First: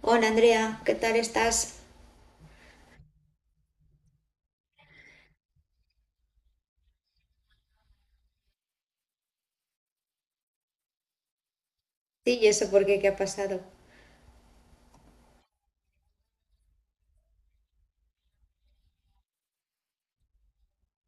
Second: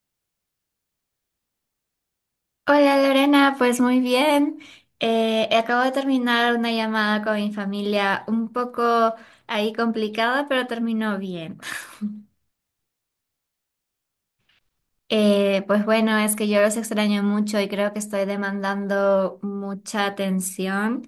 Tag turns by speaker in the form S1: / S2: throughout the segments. S1: Hola Andrea, ¿qué tal estás?
S2: Hola Lorena, pues muy bien. Acabo de terminar una llamada con mi familia un poco ahí complicada, pero terminó bien.
S1: Sí, ¿y eso por qué? ¿Qué ha pasado?
S2: Pues bueno, es que yo los extraño mucho y creo que estoy demandando mucha atención,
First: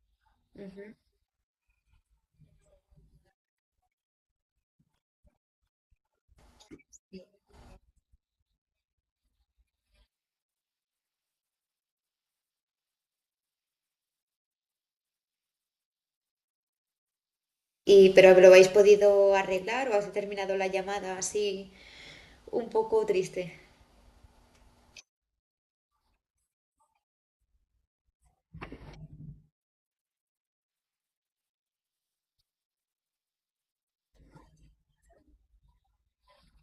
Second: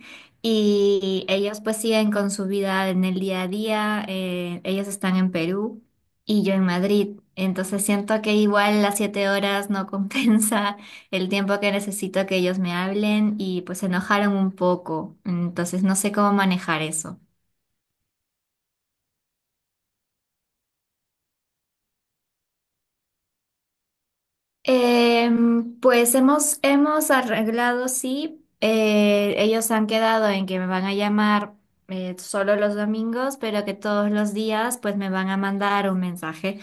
S1: Ujú.
S2: y ellos pues siguen con su vida en el día a día. Ellos están en Perú y yo en Madrid, entonces siento que igual las 7 horas no compensa el tiempo que necesito que ellos me hablen, y pues se enojaron un poco. Entonces no sé cómo manejar eso.
S1: Y, pero lo habéis podido arreglar o has terminado la llamada así un poco triste.
S2: Pues hemos arreglado, sí. Ellos han quedado en que me van a llamar, solo los domingos, pero que todos los días pues me van a mandar un mensaje.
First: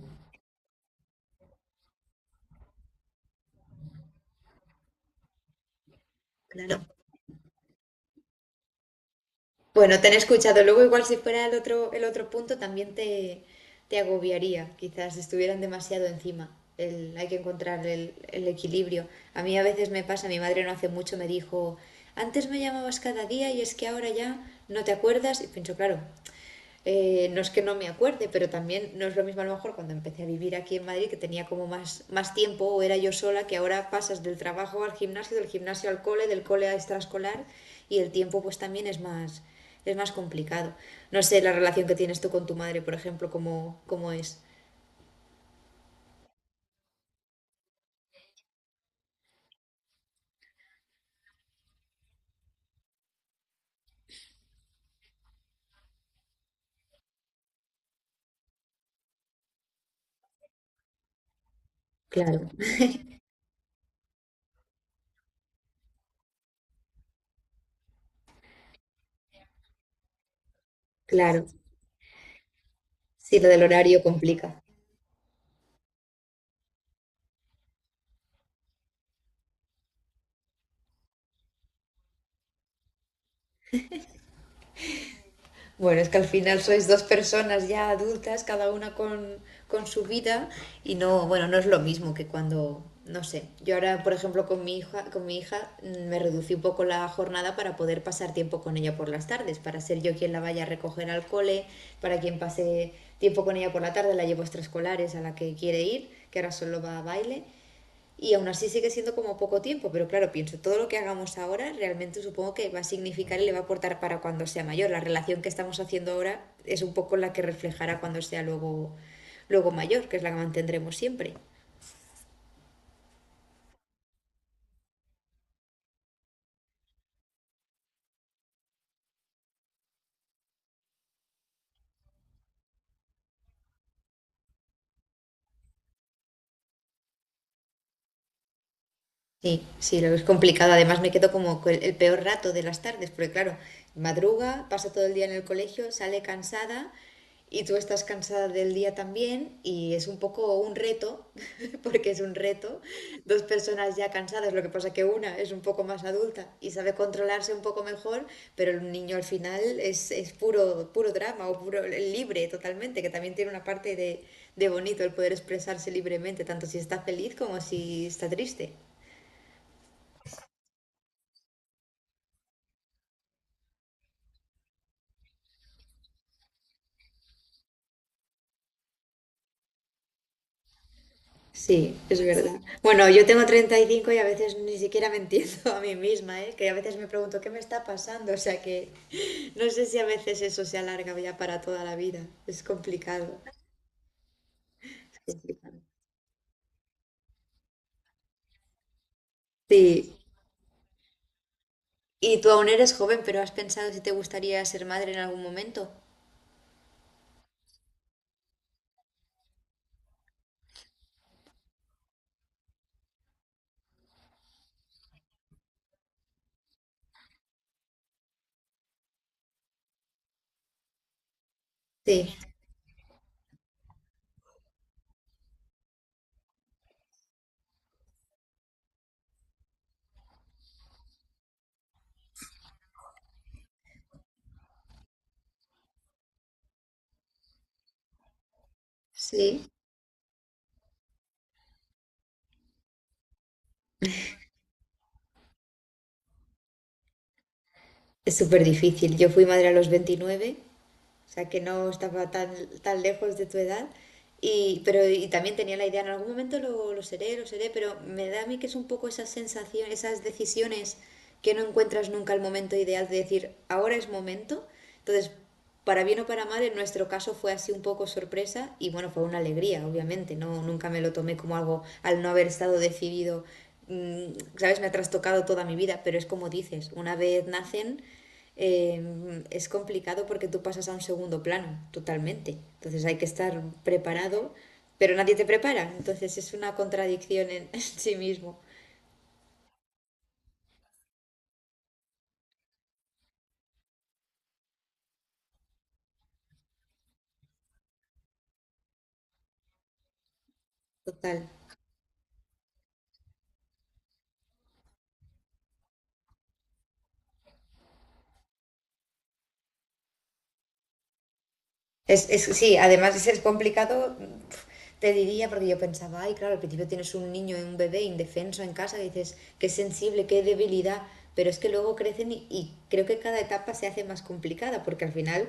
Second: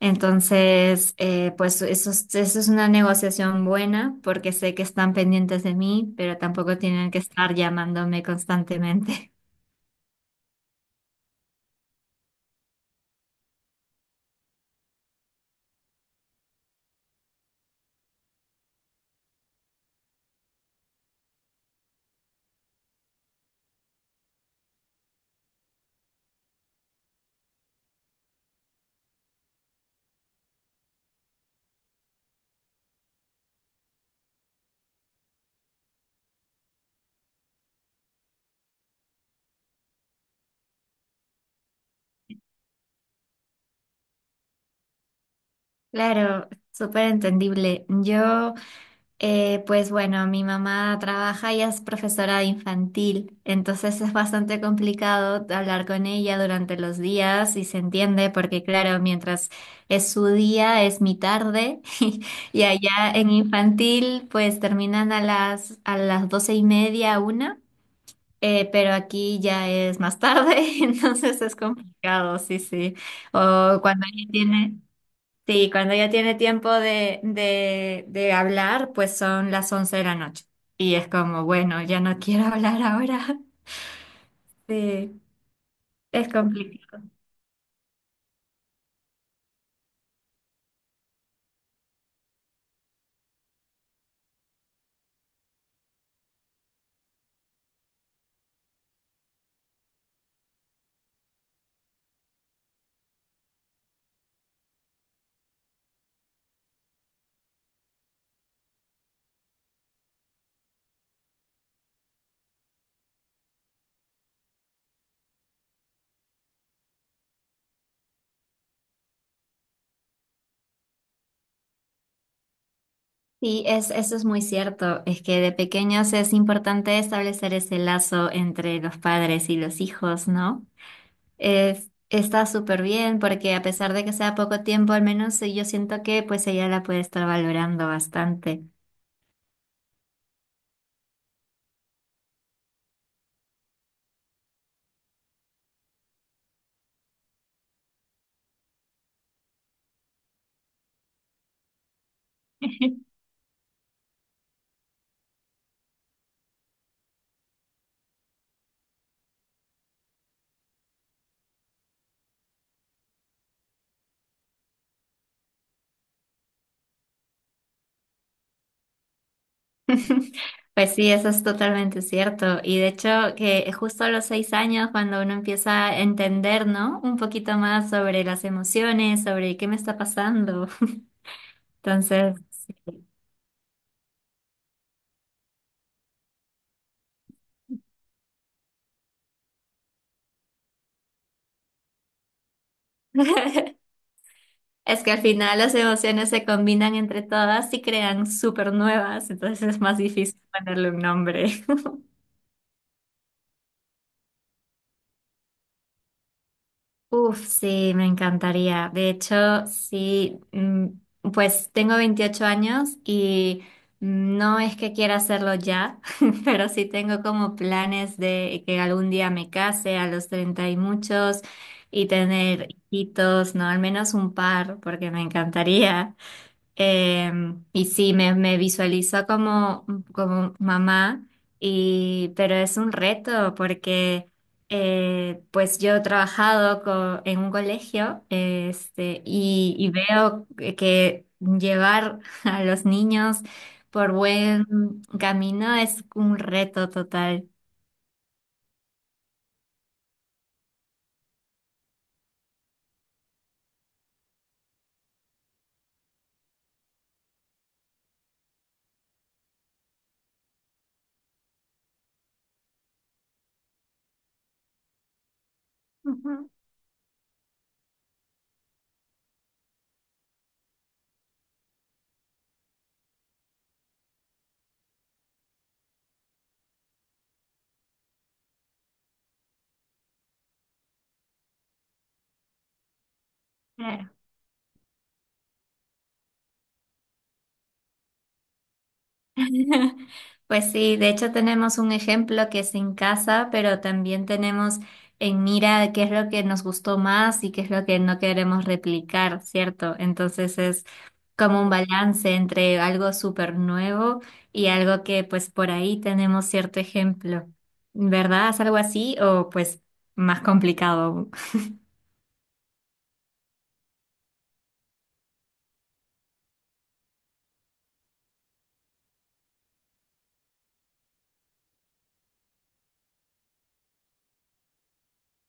S2: Entonces, pues eso, eso es una negociación buena porque sé que están pendientes de mí, pero tampoco
S1: Claro.
S2: tienen que estar llamándome constantemente.
S1: Bueno, te han escuchado. Luego igual si fuera el otro punto también te agobiaría. Quizás estuvieran demasiado encima. Hay que encontrar el equilibrio. A mí a veces me pasa, mi madre no hace mucho me dijo, antes me llamabas cada día y es que ahora ya no te acuerdas. Y pienso, claro, no es que no me acuerde, pero también no es lo mismo a lo mejor cuando empecé a vivir aquí en Madrid, que tenía como más, más tiempo o era yo sola, que ahora pasas del trabajo al gimnasio, del gimnasio al cole, del cole a extraescolar y el tiempo pues también es más complicado. No sé la relación que tienes tú con tu madre, por ejemplo, cómo es.
S2: Claro, súper entendible. Yo... Pues bueno, mi mamá trabaja y es profesora de infantil, entonces es bastante complicado hablar con ella durante los días, y se entiende porque claro, mientras es su día es mi tarde
S1: Claro,
S2: y allá en infantil pues terminan a las 12:30, una. Pero aquí ya es más tarde, entonces
S1: claro.
S2: es complicado, sí, sí.
S1: Sí, lo del
S2: O
S1: horario
S2: cuando ella
S1: complica.
S2: tiene... Sí, cuando ya tiene tiempo de hablar, pues son las 11 de la noche. Y es como, bueno, ya no quiero hablar ahora. Sí,
S1: Bueno, es que al
S2: es
S1: final sois dos
S2: complicado.
S1: personas ya adultas, cada una con su vida, y no, bueno, no es lo mismo que cuando, no sé, yo ahora, por ejemplo, con mi hija me reducí un poco la jornada para poder pasar tiempo con ella por las tardes, para ser yo quien la vaya a recoger al cole, para quien pase tiempo con ella por la tarde, la llevo a extraescolares a la que quiere ir, que ahora solo va a baile, y aún así sigue siendo como poco tiempo, pero claro, pienso, todo lo que hagamos ahora realmente supongo que va a significar y le va a aportar para cuando sea mayor. La relación que estamos haciendo ahora es un poco la que reflejará cuando sea luego mayor, que es la que mantendremos siempre.
S2: Sí, es, eso es muy cierto. Es que de pequeños es importante establecer ese lazo entre los padres y los hijos, ¿no? Es, está súper bien porque a pesar de que sea poco tiempo, al menos yo siento que pues ella la puede estar valorando bastante.
S1: Sí, sí, lo es complicado. Además, me quedo como con el peor rato de las tardes, porque claro, madruga, pasa todo el día en el colegio, sale cansada y tú estás cansada del día también y es un poco un reto, porque es un reto. Dos personas ya cansadas, lo que pasa que una es un poco más adulta y sabe controlarse un poco mejor, pero el niño al final es puro, puro drama o puro libre totalmente, que también tiene una parte de bonito el poder expresarse libremente, tanto si está feliz como si está triste.
S2: Pues sí, eso es totalmente cierto. Y de hecho, que justo a los 6 años, cuando uno empieza a entender, ¿no? Un poquito más sobre las emociones, sobre qué me está pasando.
S1: Sí, es
S2: Entonces,
S1: verdad.
S2: sí.
S1: Bueno, yo tengo 35 y a veces ni siquiera me entiendo a mí misma, ¿eh? Que a veces me pregunto qué me está pasando. O sea que no sé si a veces eso se alarga ya para toda la vida. Es complicado.
S2: Es que al
S1: Es
S2: final las
S1: complicado.
S2: emociones se combinan entre todas y crean súper nuevas, entonces es más
S1: Sí.
S2: difícil ponerle un nombre.
S1: Y tú aún eres joven, pero ¿has pensado si te gustaría ser madre en algún momento?
S2: Uf, sí, me encantaría. De hecho, sí, pues tengo 28 años, y no es que quiera hacerlo ya, pero sí tengo como planes de que algún día me case a los 30 y muchos y
S1: Sí,
S2: tener hijitos, no, al menos un par, porque me encantaría. Y sí, me visualizo como, como mamá. Y pero es un reto porque pues yo he trabajado en un colegio este,
S1: sí.
S2: y veo que llevar a los niños por buen camino es un reto total.
S1: Es súper difícil. Yo fui madre a los 29, o sea que no estaba tan, tan lejos de tu edad. Y, pero, y también tenía la idea, en algún momento lo seré, pero me da a mí que es un poco esa sensación, esas decisiones que no encuentras nunca el momento ideal de decir, ahora es momento. Entonces, para bien o para
S2: Ujú.
S1: mal, en nuestro caso fue así un poco sorpresa y bueno, fue una alegría, obviamente, no nunca me lo tomé como algo al no haber estado decidido, mm, sabes, me ha trastocado toda mi vida, pero es como dices, una vez nacen, es complicado porque tú pasas a un segundo plano totalmente. Entonces hay que estar preparado, pero nadie te prepara. Entonces es una contradicción en, sí mismo,
S2: Pues sí, de hecho tenemos un ejemplo que es en casa, pero también tenemos en mira qué es lo que nos gustó más y qué es lo que no queremos replicar, ¿cierto? Entonces es
S1: total.
S2: como un balance entre algo súper nuevo y algo que pues por ahí tenemos cierto ejemplo, ¿verdad? ¿Es algo así o pues más complicado?
S1: Es, sí, además es complicado, te diría, porque yo pensaba, ay, claro, al principio tienes un niño, un bebé indefenso en casa, y dices, qué sensible, qué debilidad, pero es que luego crecen y creo que cada etapa se hace más complicada, porque al final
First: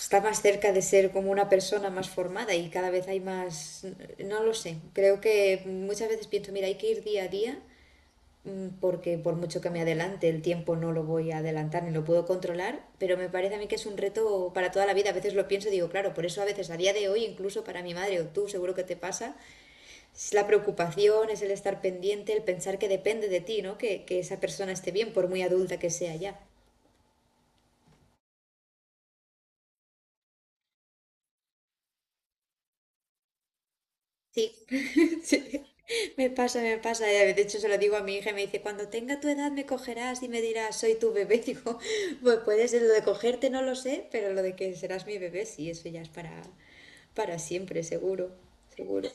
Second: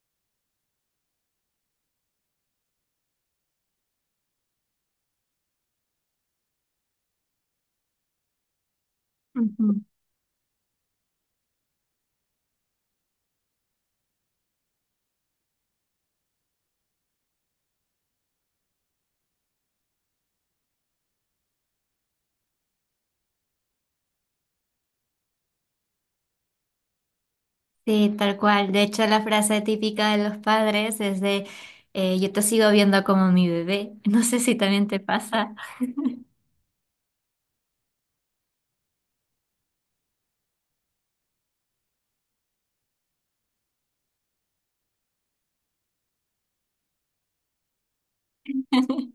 S1: está más cerca de ser como una persona más formada y cada vez hay más, no lo sé, creo que muchas veces pienso, mira, hay que ir día a día mm, porque por mucho que me
S2: ¿Aún?
S1: adelante el tiempo no lo voy a adelantar ni lo puedo controlar, pero me parece a mí que es un reto para toda la vida, a veces lo pienso y digo, claro, por eso a veces a día de hoy, incluso para mi madre o tú, seguro que te pasa, es la preocupación, es el estar pendiente, el pensar que depende de ti, ¿no? Que esa persona esté bien, por muy adulta que sea ya.
S2: Sí, tal cual. De hecho, la frase típica de los padres es de yo te sigo viendo como mi bebé. No sé
S1: Sí,
S2: si también te
S1: sí,
S2: pasa.
S1: me pasa, me pasa. Y a veces... De hecho, se lo digo a mi hija y me dice, cuando tenga tu edad me cogerás y me dirás, soy tu bebé. Digo, pues puede ser lo de cogerte, no lo sé, pero lo de que serás mi bebé, sí, eso ya es para siempre, seguro, seguro.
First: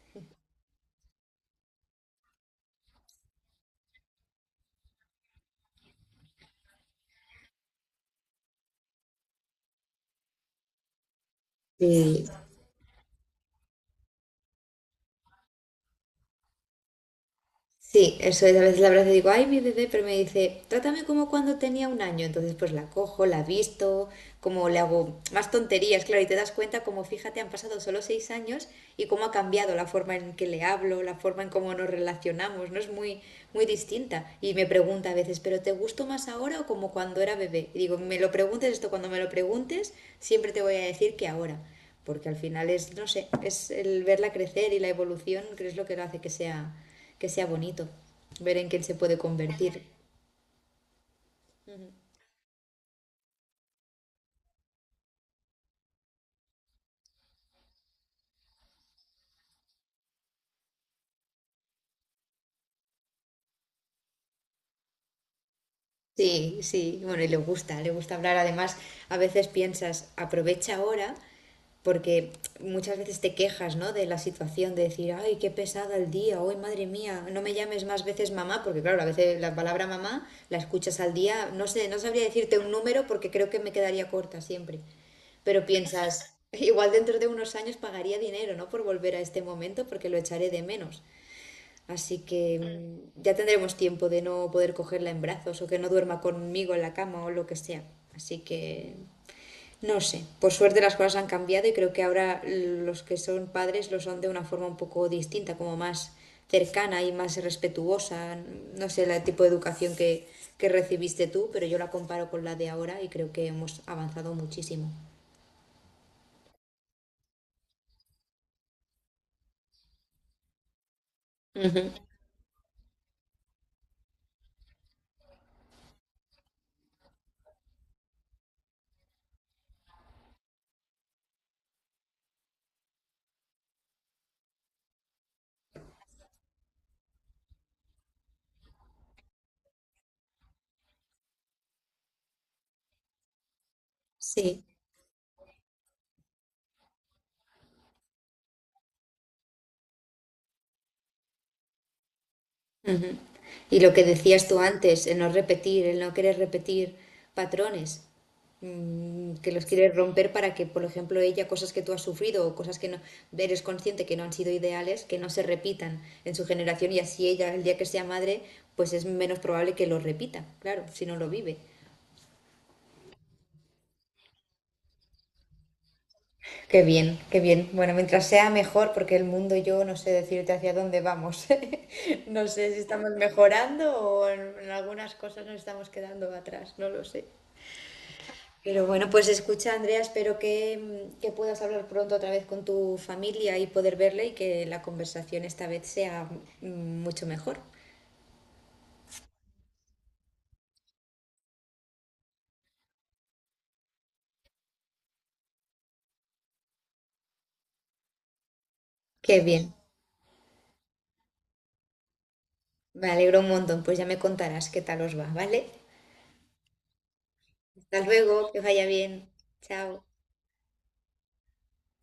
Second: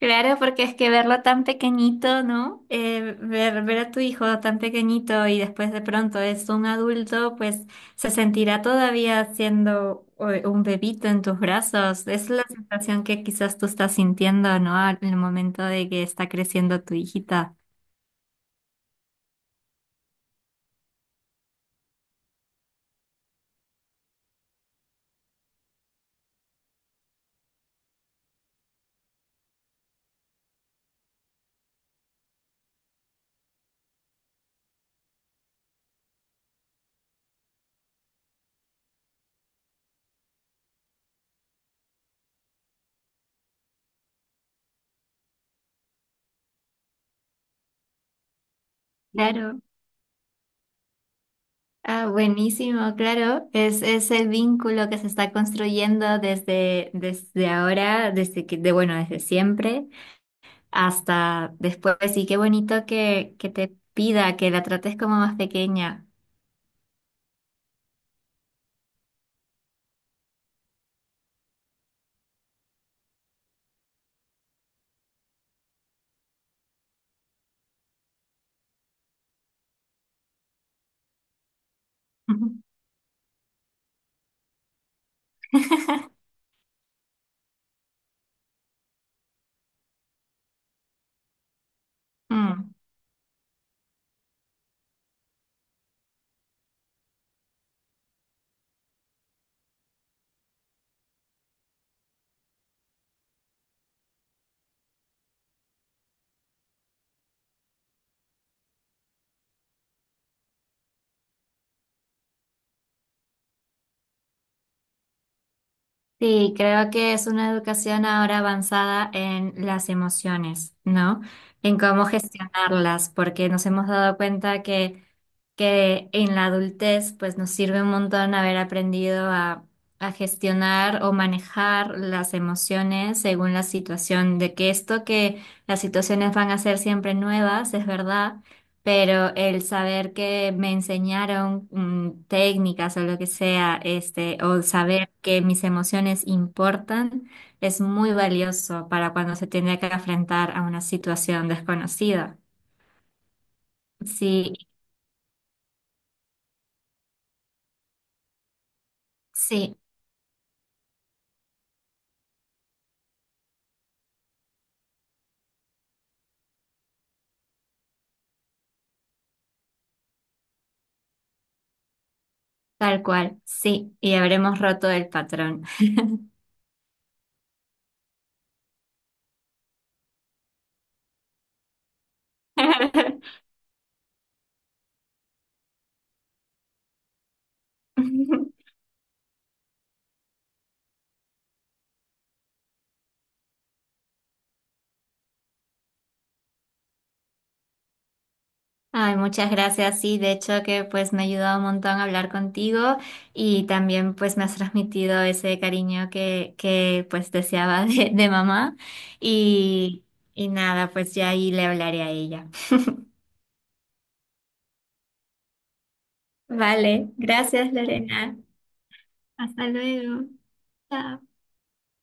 S2: Claro, porque es que verlo tan pequeñito, ¿no? Ver a tu hijo tan pequeñito y después de pronto es un adulto, pues se sentirá todavía siendo un bebito en tus brazos.
S1: Sí,
S2: Es la sensación que quizás tú estás sintiendo, ¿no? En el momento de que está creciendo tu hijita.
S1: sí, eso es. A veces la abrazo y digo, ay, mi bebé, pero me dice, trátame como cuando tenía 1 año. Entonces, pues la cojo, la visto, como le hago más tonterías, claro, y te das cuenta como, fíjate, han pasado solo 6 años y cómo ha cambiado la forma en que le hablo, la forma en cómo nos relacionamos, ¿no? Es muy, muy distinta. Y me pregunta a veces, ¿pero te gusto más ahora o como cuando era bebé? Y digo, me lo preguntes esto, cuando me lo preguntes, siempre te voy a decir que ahora porque al final es, no sé, es el verla crecer y la evolución, que es lo que lo hace que sea bonito, ver en quién se puede
S2: Claro.
S1: convertir.
S2: Ah, buenísimo, claro. Es ese vínculo que se está construyendo desde, desde ahora, desde que, de, bueno, desde siempre hasta después. Y qué bonito que te pida que la trates como más pequeña.
S1: Sí, sí, bueno, y le gusta hablar. Además, a veces piensas, aprovecha ahora, porque muchas veces te quejas, ¿no? De la situación, de decir, ay, qué pesada el día, hoy, madre mía, no me llames más veces mamá, porque claro, a veces la palabra mamá la escuchas al día, no sé, no sabría decirte un número porque creo que me quedaría corta siempre. Pero piensas, igual dentro de unos años pagaría dinero, ¿no? Por volver a este momento porque lo echaré de menos. Así que
S2: Mm.
S1: ya tendremos tiempo de no poder cogerla en brazos o que no duerma conmigo en la cama o lo que sea. Así que no sé. Por suerte las cosas han cambiado y creo que ahora los que son padres lo son de una forma un poco distinta, como más cercana y más respetuosa. No sé el tipo de educación que recibiste tú, pero yo la comparo con la de ahora y creo que hemos avanzado muchísimo.
S2: Sí, creo que es una educación ahora avanzada en las emociones, ¿no? En
S1: Ujú.
S2: cómo gestionarlas, porque nos hemos dado cuenta que en la adultez pues nos sirve un montón haber aprendido a gestionar o manejar las emociones según la situación, de que esto que las situaciones van a ser siempre nuevas, es verdad, pero el saber que me enseñaron técnicas o lo que sea, este, o
S1: Sí.
S2: saber que mis emociones importan, es muy valioso para cuando se tiene que enfrentar a una situación desconocida.
S1: Y lo que decías
S2: Sí,
S1: tú antes, el no repetir, el no querer repetir patrones, mm, que los
S2: sí,
S1: quieres romper para que, por ejemplo, ella, cosas que tú has sufrido o cosas que no eres consciente que no han sido ideales, que no se repitan en su generación y así ella, el día que sea madre, pues es menos probable que lo repita, claro, si no lo vive.
S2: tal cual, sí, y habremos roto el patrón.
S1: Qué bien, qué bien. Bueno, mientras sea mejor, porque el mundo yo no sé decirte hacia dónde vamos. No sé si estamos mejorando o en algunas cosas nos estamos quedando atrás, no lo sé. Pero bueno, pues escucha, Andrea, espero que, que puedas hablar pronto otra vez con tu familia y poder verle y que la conversación esta vez sea mm, mucho mejor.
S2: Ay, muchas gracias. Sí, de hecho que pues me ha ayudado un montón a hablar contigo, y también pues me has transmitido ese cariño que pues deseaba de mamá.
S1: Qué bien,
S2: Y, y nada, pues ya ahí le hablaré a ella.
S1: me alegro un montón, pues ya me contarás qué tal os va, ¿vale?
S2: Vale, gracias
S1: Hasta
S2: Lorena.
S1: luego, que vaya bien,
S2: Hasta
S1: chao.
S2: luego. Chao.